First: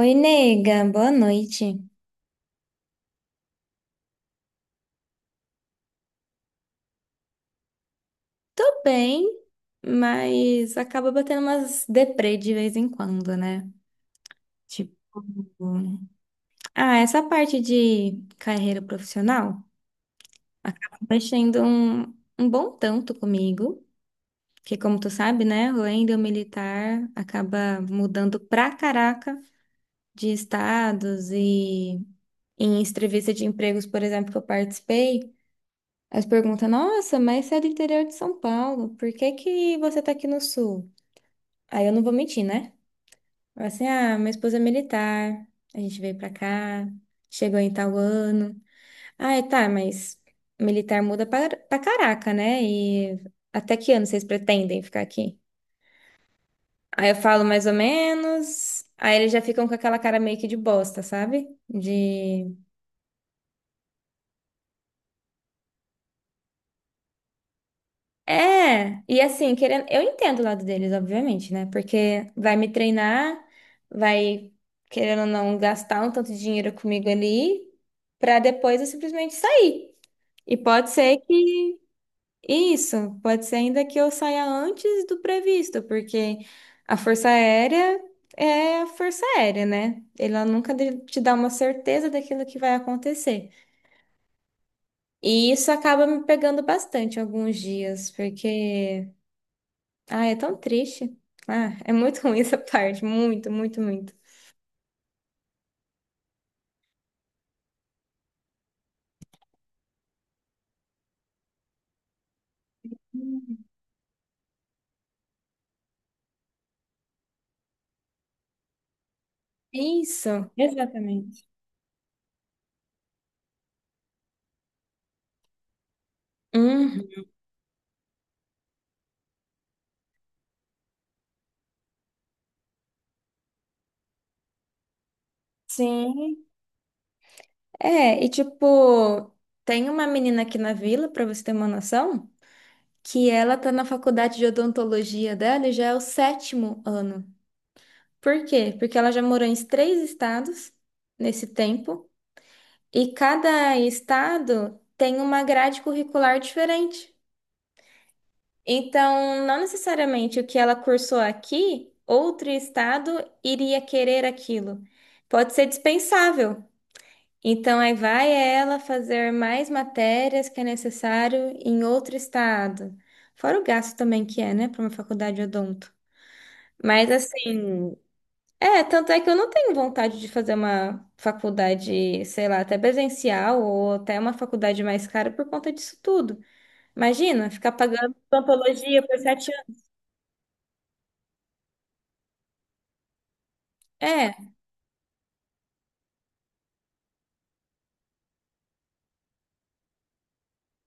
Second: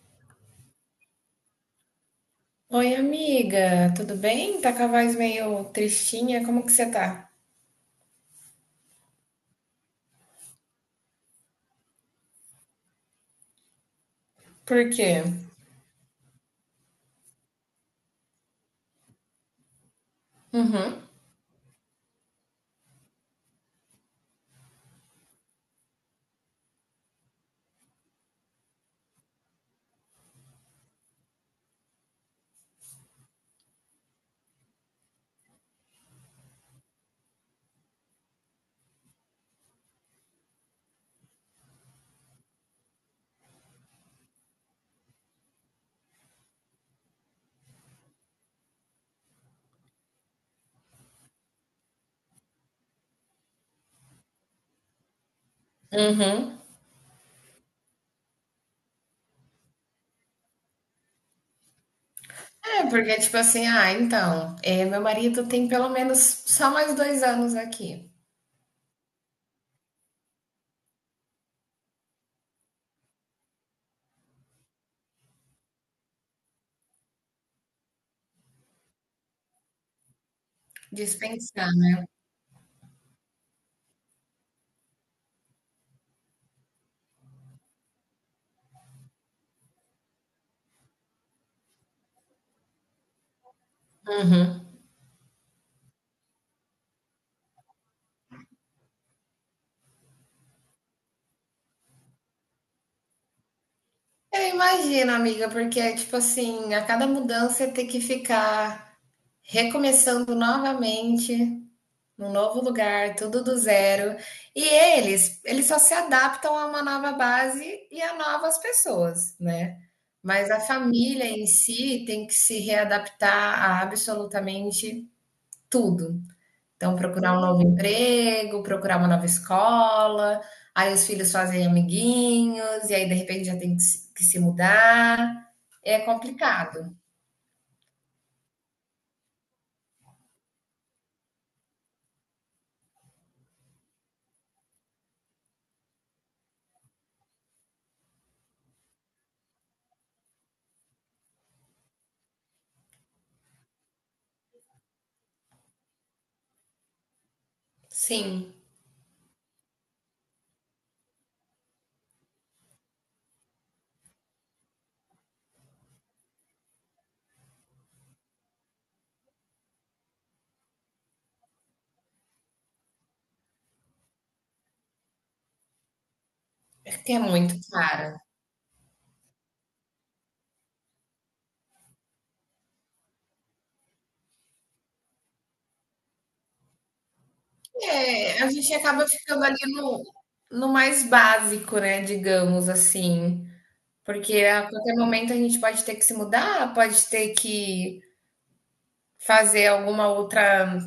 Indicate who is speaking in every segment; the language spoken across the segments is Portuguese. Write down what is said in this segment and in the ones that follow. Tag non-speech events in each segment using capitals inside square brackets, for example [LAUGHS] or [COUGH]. Speaker 1: Oi, nega, boa noite.
Speaker 2: Oi, amiga, tudo bem? Tá com a voz meio tristinha, como que você tá?
Speaker 1: Tô bem, mas acaba batendo umas deprê de vez em quando, né?
Speaker 2: Por quê?
Speaker 1: Tipo, ah, essa parte de carreira profissional
Speaker 2: Uhum,
Speaker 1: acaba mexendo um bom tanto comigo, que como tu sabe, né, o Wendel militar acaba mudando pra caraca de estados e em entrevista de empregos, por exemplo, que eu participei. Aí você pergunta, nossa, mas você é do interior de São Paulo, por que que você tá aqui no sul? Aí eu não vou mentir, né? Eu assim, ah, minha esposa é militar, a gente veio pra cá, chegou em tal ano. Ah, é, tá, mas militar muda pra caraca, né? E até que ano vocês pretendem ficar aqui?
Speaker 2: uhum.
Speaker 1: Aí eu falo mais ou menos, aí eles já ficam com aquela cara meio que de bosta, sabe? De...
Speaker 2: É, porque tipo assim, ah, então, é, meu marido tem pelo menos só mais dois anos aqui,
Speaker 1: É, e assim, querendo, eu entendo o lado deles, obviamente, né? Porque vai me treinar, vai, querendo ou não, gastar um tanto de dinheiro comigo ali, pra depois eu simplesmente sair. E pode ser que
Speaker 2: dispensado.
Speaker 1: isso, pode ser ainda que eu saia antes do previsto, porque a Força Aérea é a Força Aérea, né? Ela nunca te dá uma certeza daquilo que vai acontecer.
Speaker 2: Uhum.
Speaker 1: E isso acaba me pegando bastante alguns dias, porque ah, é tão triste. Ah, é muito [LAUGHS] ruim essa parte. Muito, muito, muito.
Speaker 2: Eu imagino, amiga, porque é tipo assim, a cada mudança tem que ficar recomeçando novamente, num novo lugar, tudo do
Speaker 1: Hum.
Speaker 2: zero. E eles só se adaptam a uma nova base e a novas pessoas, né?
Speaker 1: Isso.
Speaker 2: Mas a família em
Speaker 1: Exatamente.
Speaker 2: si tem que se readaptar a absolutamente tudo. Então,
Speaker 1: Uhum.
Speaker 2: procurar um novo emprego, procurar uma nova escola, aí os filhos fazem amiguinhos, e aí de repente já tem que se mudar. É
Speaker 1: Sim.
Speaker 2: complicado.
Speaker 1: É, e tipo, tem uma menina aqui na vila, pra você ter uma noção, que ela tá na faculdade de odontologia dela e já é o sétimo ano. Por quê? Porque ela já morou em 3 estados nesse tempo, e cada estado tem uma grade curricular diferente.
Speaker 2: Sim,
Speaker 1: Então, não necessariamente o que ela cursou aqui, outro estado iria querer aquilo. Pode ser dispensável. Então, aí vai ela fazer mais matérias que é necessário em outro estado. Fora o gasto também que é, né, para uma faculdade de odonto. Mas
Speaker 2: porque é muito
Speaker 1: assim,
Speaker 2: cara.
Speaker 1: é, tanto é que eu não tenho vontade de fazer uma faculdade, sei lá, até presencial ou até uma faculdade mais cara por conta disso tudo. Imagina, ficar pagando
Speaker 2: É, a gente
Speaker 1: odontologia
Speaker 2: acaba
Speaker 1: por
Speaker 2: ficando
Speaker 1: sete
Speaker 2: ali no mais básico, né, digamos assim, porque
Speaker 1: anos.
Speaker 2: a qualquer momento a gente pode ter que se mudar, pode ter que fazer alguma outra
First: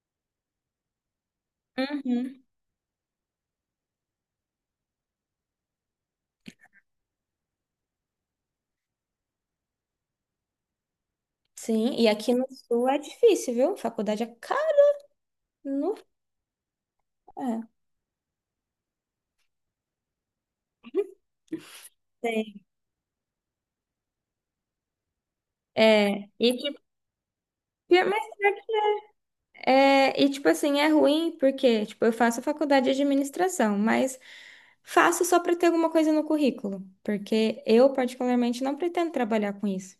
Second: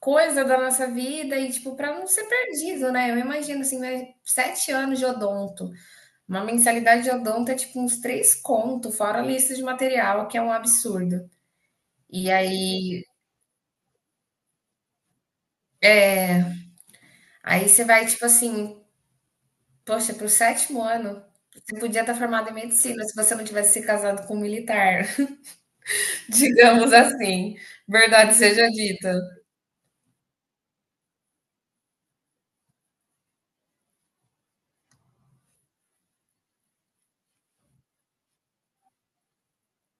Speaker 2: coisa da nossa vida e, tipo, para não ser
Speaker 1: Uhum.
Speaker 2: perdido, né. Eu imagino, assim, mas 7 anos de odonto, uma mensalidade de odonto é, tipo, uns 3 conto, fora a lista de material, que é um absurdo.
Speaker 1: Sim, e
Speaker 2: E
Speaker 1: aqui no Sul é
Speaker 2: aí
Speaker 1: difícil, viu? Faculdade é caro. No...
Speaker 2: aí
Speaker 1: É.
Speaker 2: você vai, tipo assim, poxa, pro sétimo ano, você podia estar formado
Speaker 1: Sei.
Speaker 2: em medicina se você não tivesse se casado com um militar, [LAUGHS]
Speaker 1: É, e tipo,
Speaker 2: digamos assim,
Speaker 1: mas
Speaker 2: verdade seja dita.
Speaker 1: é, e tipo assim, é ruim porque, tipo, eu faço faculdade de administração, mas faço só para ter alguma coisa no currículo, porque eu particularmente não pretendo trabalhar com isso.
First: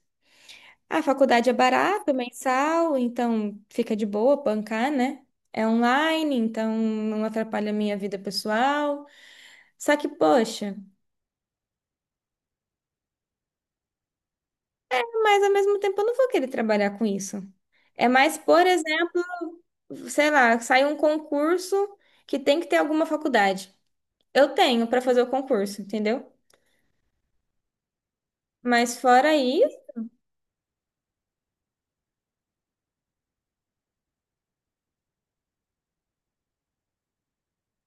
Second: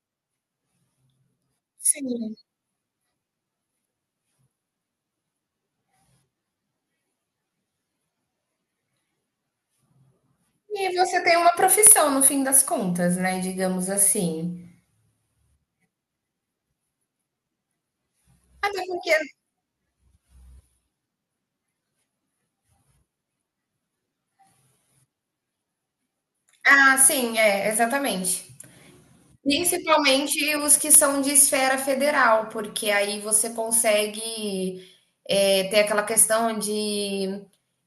Speaker 1: A faculdade é barata,
Speaker 2: Sim.
Speaker 1: mensal, então fica de boa bancar, né? É online, então não atrapalha a minha vida pessoal. Só que, poxa,
Speaker 2: E você tem uma profissão no fim das contas, né, digamos assim.
Speaker 1: mas ao mesmo tempo eu não vou querer trabalhar com isso. É mais, por
Speaker 2: Até porque,
Speaker 1: exemplo, sei lá, sai um concurso que tem que ter alguma faculdade. Eu tenho para fazer o concurso, entendeu?
Speaker 2: ah, sim, é, exatamente.
Speaker 1: Mas fora isso,
Speaker 2: Principalmente os que são de esfera federal, porque aí você consegue é, ter aquela questão de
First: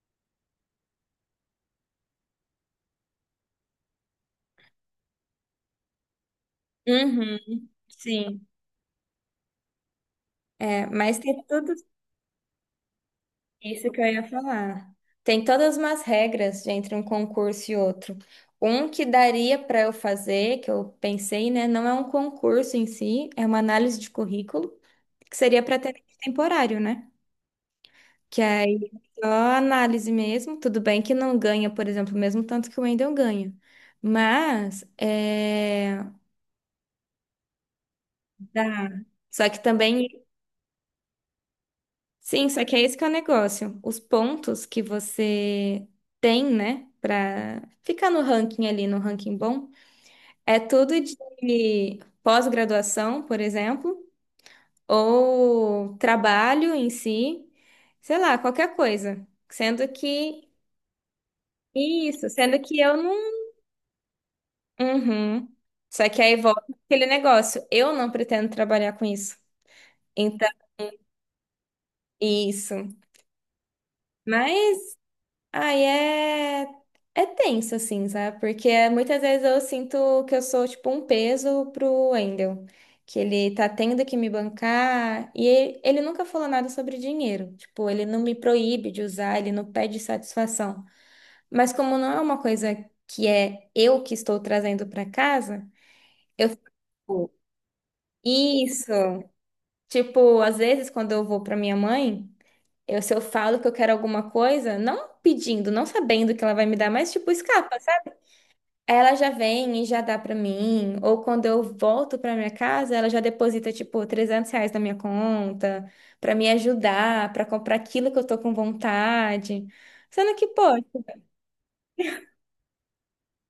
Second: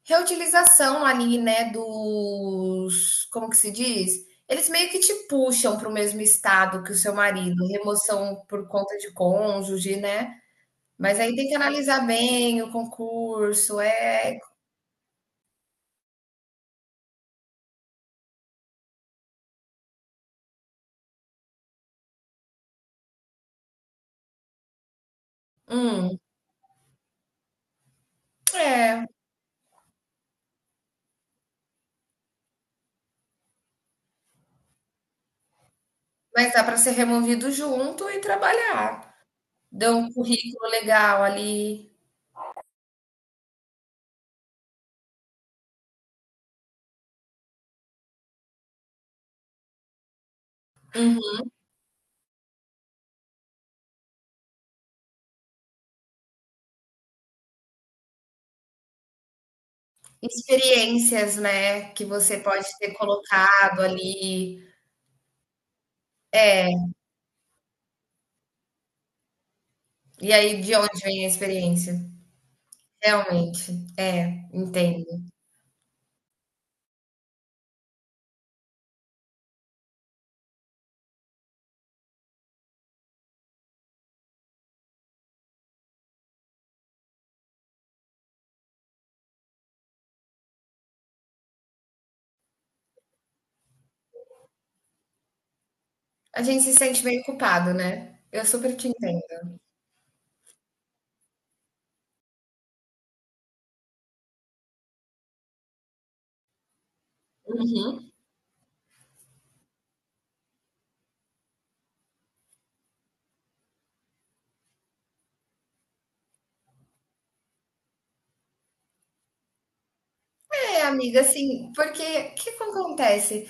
Speaker 2: reutilização ali, né, dos, como que se diz? Eles meio que te puxam para o mesmo estado que o seu
Speaker 1: uhum,
Speaker 2: marido, remoção
Speaker 1: sim.
Speaker 2: por conta de cônjuge, né?
Speaker 1: É, mas
Speaker 2: Mas aí
Speaker 1: tem
Speaker 2: tem que
Speaker 1: tudo
Speaker 2: analisar bem o concurso,
Speaker 1: isso que eu ia
Speaker 2: é,
Speaker 1: falar. Tem todas umas regras entre um concurso e outro. Um que daria para eu fazer, que eu pensei, né? Não é um concurso em si, é uma análise de currículo, que seria para ter
Speaker 2: hum,
Speaker 1: temporário, né? Que aí
Speaker 2: é,
Speaker 1: é só análise mesmo. Tudo bem que não ganha, por exemplo, o mesmo tanto que o Wendel ganha. Mas é.
Speaker 2: mas dá para ser removido junto e
Speaker 1: Dá.
Speaker 2: trabalhar.
Speaker 1: Só que
Speaker 2: Dão um
Speaker 1: também.
Speaker 2: currículo legal ali,
Speaker 1: Sim, só que é esse que é o negócio. Os pontos que você tem, né? Pra ficar no ranking ali, no ranking bom, é tudo de pós-graduação, por exemplo, ou trabalho em si, sei lá, qualquer coisa. Sendo que.
Speaker 2: experiências, né, que
Speaker 1: Isso,
Speaker 2: você
Speaker 1: sendo
Speaker 2: pode
Speaker 1: que
Speaker 2: ter
Speaker 1: eu não.
Speaker 2: colocado ali.
Speaker 1: Uhum. Só que aí volta aquele negócio. Eu não pretendo trabalhar com isso.
Speaker 2: E
Speaker 1: Então,
Speaker 2: aí, de onde vem a experiência?
Speaker 1: isso.
Speaker 2: Realmente, é,
Speaker 1: Mas
Speaker 2: entendo.
Speaker 1: aí é. É tenso, assim, sabe? Porque muitas vezes eu sinto que eu sou, tipo, um peso pro Wendel. Que ele tá tendo que me bancar. E ele nunca falou nada sobre dinheiro. Tipo, ele não me proíbe de usar, ele não pede satisfação. Mas como não é uma coisa que é eu que estou trazendo pra casa,
Speaker 2: A
Speaker 1: eu
Speaker 2: gente se sente meio
Speaker 1: fico.
Speaker 2: culpado, né? Eu super te
Speaker 1: Isso.
Speaker 2: entendo.
Speaker 1: Tipo, às vezes quando eu vou pra minha mãe, eu se eu falo que eu quero alguma coisa, não pedindo, não sabendo que ela vai me dar, mas tipo, escapa, sabe?
Speaker 2: Uhum.
Speaker 1: Aí ela já vem e já dá pra mim, ou quando eu volto pra minha casa, ela já deposita tipo R$ 300 na minha conta pra me ajudar, pra comprar aquilo que eu tô com vontade. Sendo que, pô,
Speaker 2: É, amiga, assim, porque o que que acontece?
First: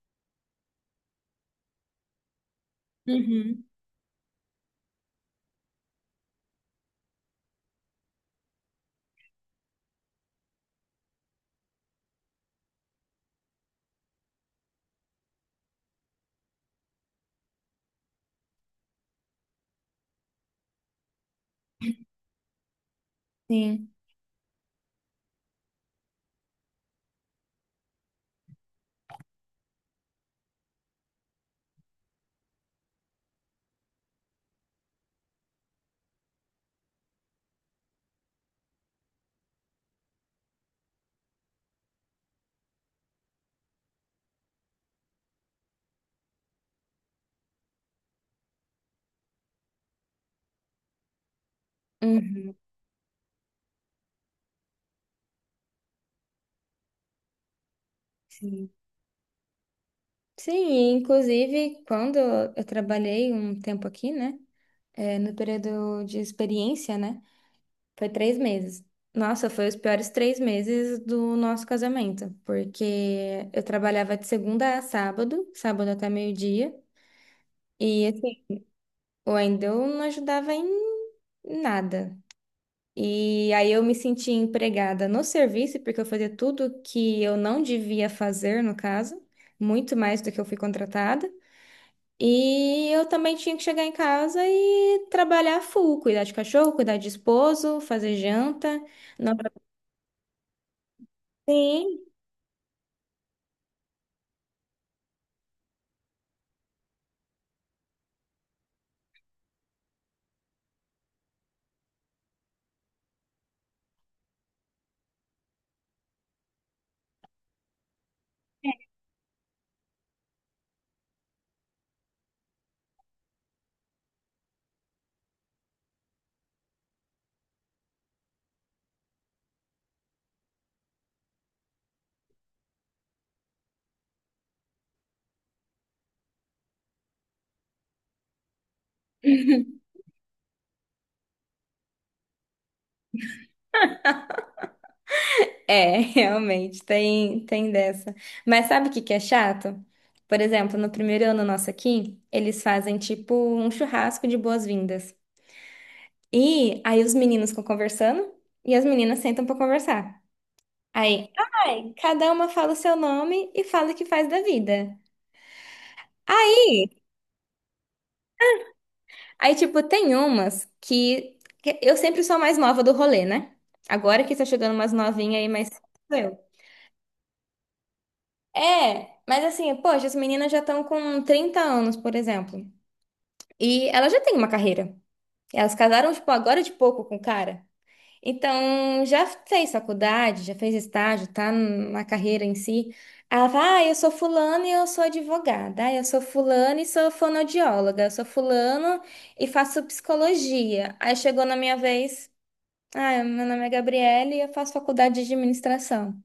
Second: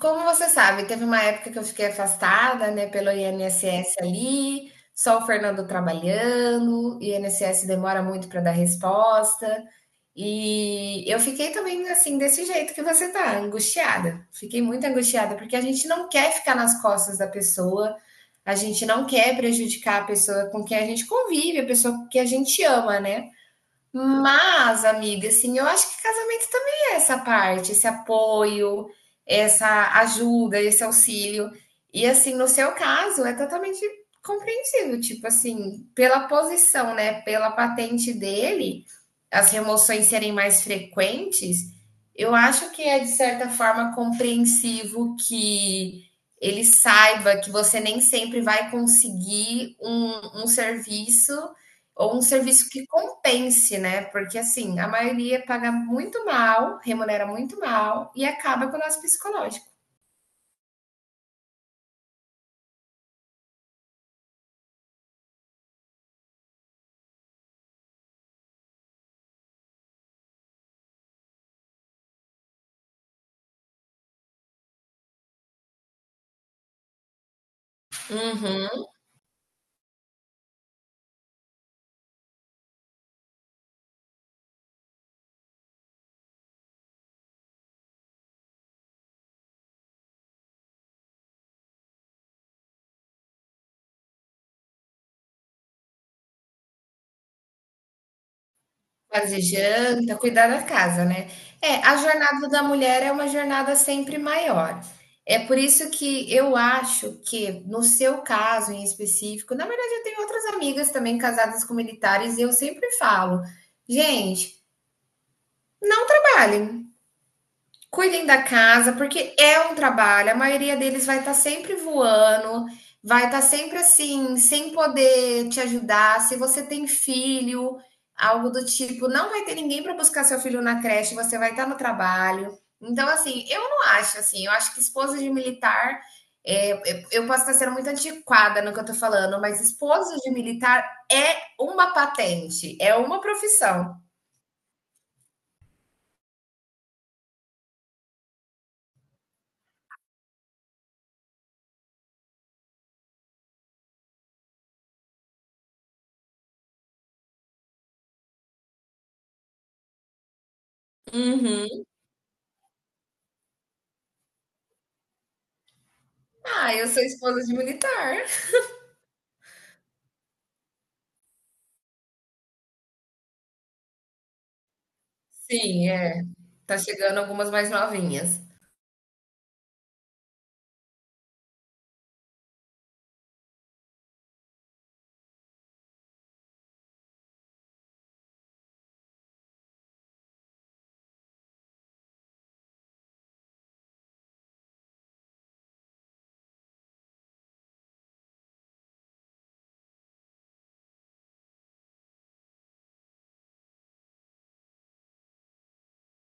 Speaker 2: Como você sabe, teve uma época que eu fiquei afastada, né, pelo
Speaker 1: uhum.
Speaker 2: INSS ali, só o Fernando trabalhando, o INSS demora muito para dar resposta. E eu fiquei também assim, desse jeito que você tá, angustiada. Fiquei muito angustiada, porque a gente não quer ficar nas costas da pessoa, a gente não quer prejudicar a pessoa com quem a gente convive, a pessoa que a gente ama, né?
Speaker 1: Sim.
Speaker 2: Mas, amiga, assim, eu acho que casamento também é essa parte, esse apoio, essa ajuda, esse auxílio. E, assim, no seu caso, é totalmente compreensível, tipo assim, pela posição, né, pela patente dele, as remoções serem mais frequentes, eu acho que é, de certa forma, compreensivo que ele saiba que você nem sempre vai conseguir um serviço ou um
Speaker 1: Uhum.
Speaker 2: serviço que compense, né? Porque assim, a maioria paga muito mal, remunera muito mal e acaba
Speaker 1: Sim.
Speaker 2: com o nosso psicológico.
Speaker 1: Sim, e inclusive, quando eu trabalhei um tempo aqui, né? É, no período de experiência, né? Foi 3 meses. Nossa, foi os piores 3 meses do nosso casamento, porque eu trabalhava de segunda a sábado, sábado até meio-dia, e assim,
Speaker 2: Uhum.
Speaker 1: o Wendel não ajudava em nada. E aí eu me sentia empregada no serviço, porque eu fazia tudo que eu não devia fazer, no caso, muito mais do que eu fui contratada. E eu também tinha que chegar em casa e trabalhar full, cuidar de cachorro, cuidar de esposo, fazer janta. Não.
Speaker 2: Fazer janta, cuidar da casa, né? É, a
Speaker 1: Sim.
Speaker 2: jornada da mulher é uma jornada sempre maior. É por isso que eu acho que, no seu caso em específico, na verdade, eu tenho outras amigas também casadas com militares e eu sempre falo, gente, não trabalhem. Cuidem da casa, porque é um trabalho. A maioria deles vai estar sempre voando, vai estar sempre assim, sem poder te ajudar. Se você tem filho, algo do tipo, não vai ter ninguém para buscar seu filho na creche, você vai estar no trabalho. Então, assim, eu não acho assim. Eu acho que esposa de militar, é, posso estar sendo muito antiquada no que eu estou falando, mas esposa de militar é uma patente, é uma profissão.
Speaker 1: É, [LAUGHS] realmente, tem dessa. Mas sabe o que que é chato? Por exemplo, no primeiro ano nosso aqui, eles fazem tipo um churrasco de boas-vindas. E aí os meninos ficam conversando e as meninas sentam pra conversar. Aí,
Speaker 2: Uhum.
Speaker 1: ai, cada uma fala o seu nome e fala o que faz da vida.
Speaker 2: Ah, eu sou esposa de militar.
Speaker 1: Aí, tipo, tem umas que eu sempre sou a mais nova do rolê, né? Agora que tá chegando umas novinhas aí, mas
Speaker 2: Sim,
Speaker 1: sou
Speaker 2: é.
Speaker 1: eu.
Speaker 2: Tá chegando algumas mais novinhas.
Speaker 1: É, mas assim, poxa, as meninas já estão com 30 anos, por exemplo. E ela já tem uma carreira. Elas casaram, tipo, agora de pouco com o cara. Então, já fez faculdade, já fez estágio, tá na carreira em si. Ela fala, ah, eu sou fulano e eu sou advogada. Ah, eu sou fulano e sou fonoaudióloga. Eu sou fulano e faço psicologia. Aí chegou na minha vez, ah, meu nome é Gabriele e eu faço faculdade de administração.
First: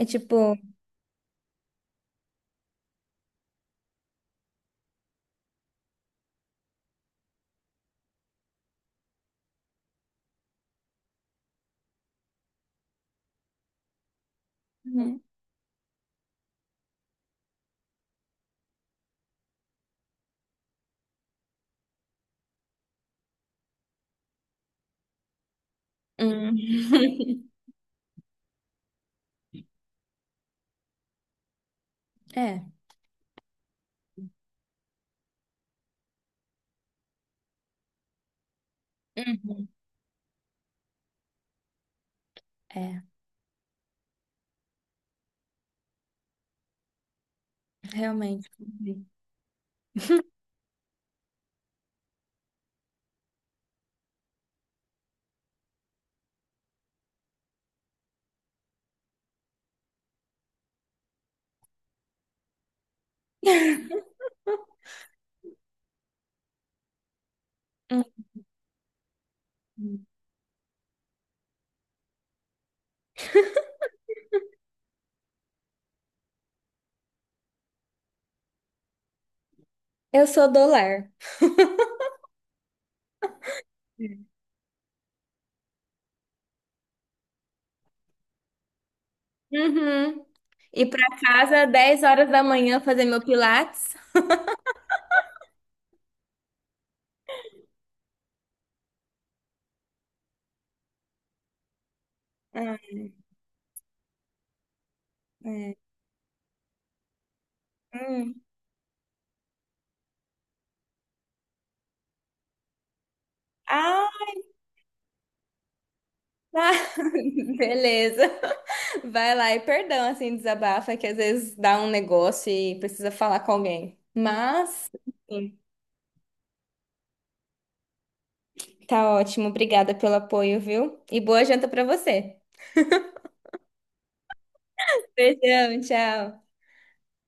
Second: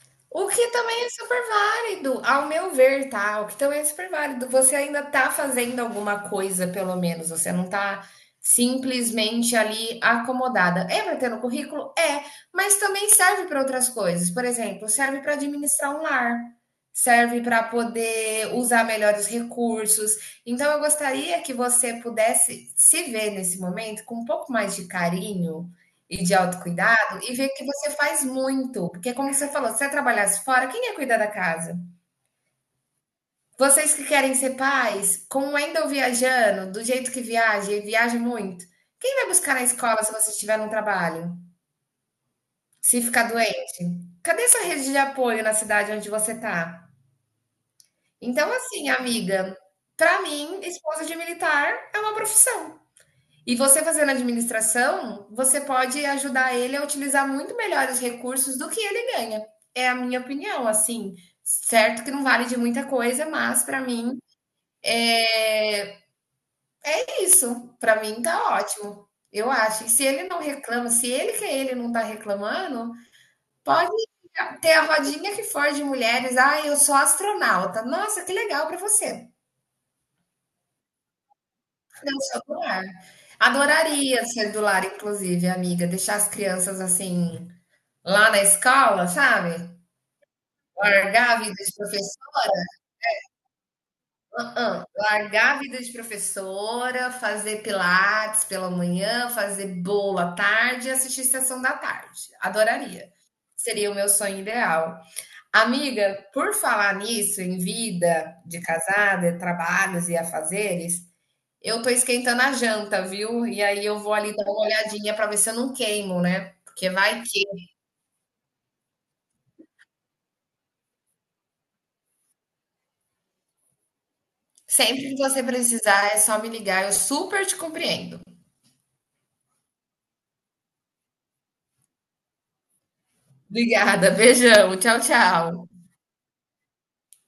Speaker 1: É
Speaker 2: O
Speaker 1: tipo...
Speaker 2: que também é super válido, ao meu ver, tá? O que também é super válido. Você ainda tá fazendo alguma coisa, pelo menos. Você não tá simplesmente ali acomodada. É para ter no currículo? É, mas também serve para outras coisas. Por exemplo,
Speaker 1: Uhum.
Speaker 2: serve para administrar um lar, serve para poder usar melhores recursos. Então, eu gostaria que você pudesse se ver nesse momento com um pouco mais de carinho e de
Speaker 1: Hum.
Speaker 2: autocuidado, e ver
Speaker 1: [LAUGHS]
Speaker 2: que você faz muito, porque como você falou, se você trabalhasse fora, quem ia cuidar da casa?
Speaker 1: É,
Speaker 2: Vocês que querem ser pais, como ainda eu viajando, do jeito que viaja, e viaja muito, quem vai buscar na escola se você estiver num trabalho? Se
Speaker 1: é,
Speaker 2: ficar doente? Cadê sua rede de apoio na cidade onde você tá?
Speaker 1: realmente.
Speaker 2: Então, assim,
Speaker 1: Uhum.
Speaker 2: amiga, pra mim, esposa de militar é uma profissão. E você fazendo administração, você pode ajudar ele a utilizar muito melhor os recursos do que ele ganha. É a minha opinião, assim. Certo que não vale de muita coisa, mas para mim é, é isso. Para mim
Speaker 1: [LAUGHS]
Speaker 2: tá ótimo. Eu acho. E se ele não reclama, se ele que é ele não tá reclamando, pode ter a rodinha que for de mulheres. Ah, eu sou astronauta. Nossa, que legal para você.
Speaker 1: Eu sou do lar.
Speaker 2: Eu sou do lar. Adoraria ser do lar, inclusive, amiga. Deixar as crianças assim lá na escola, sabe?
Speaker 1: Uhum. Ir pra
Speaker 2: Largar a vida
Speaker 1: casa
Speaker 2: de
Speaker 1: 10 horas da
Speaker 2: professora?
Speaker 1: manhã fazer meu pilates.
Speaker 2: Hã-hã. Largar a vida de professora, fazer pilates pela manhã, fazer bolo à tarde e assistir Sessão da Tarde.
Speaker 1: Ah,
Speaker 2: Adoraria. Seria o meu sonho ideal.
Speaker 1: é.
Speaker 2: Amiga, por falar nisso, em vida
Speaker 1: Hum.
Speaker 2: de casada, trabalhos e afazeres, eu tô esquentando a janta, viu? E aí eu vou
Speaker 1: Ah,
Speaker 2: ali dar uma olhadinha para ver se eu não queimo, né?
Speaker 1: tá.
Speaker 2: Porque vai...
Speaker 1: [LAUGHS] Beleza. Vai lá e perdão, assim, desabafa, que às vezes dá um negócio e precisa falar com alguém. Mas,
Speaker 2: Sempre que você
Speaker 1: enfim,
Speaker 2: precisar, é só me ligar, eu super te compreendo.
Speaker 1: tá ótimo. Obrigada pelo apoio, viu? E boa janta pra você.
Speaker 2: Obrigada, beijão, tchau, tchau.
Speaker 1: Beijão, tchau.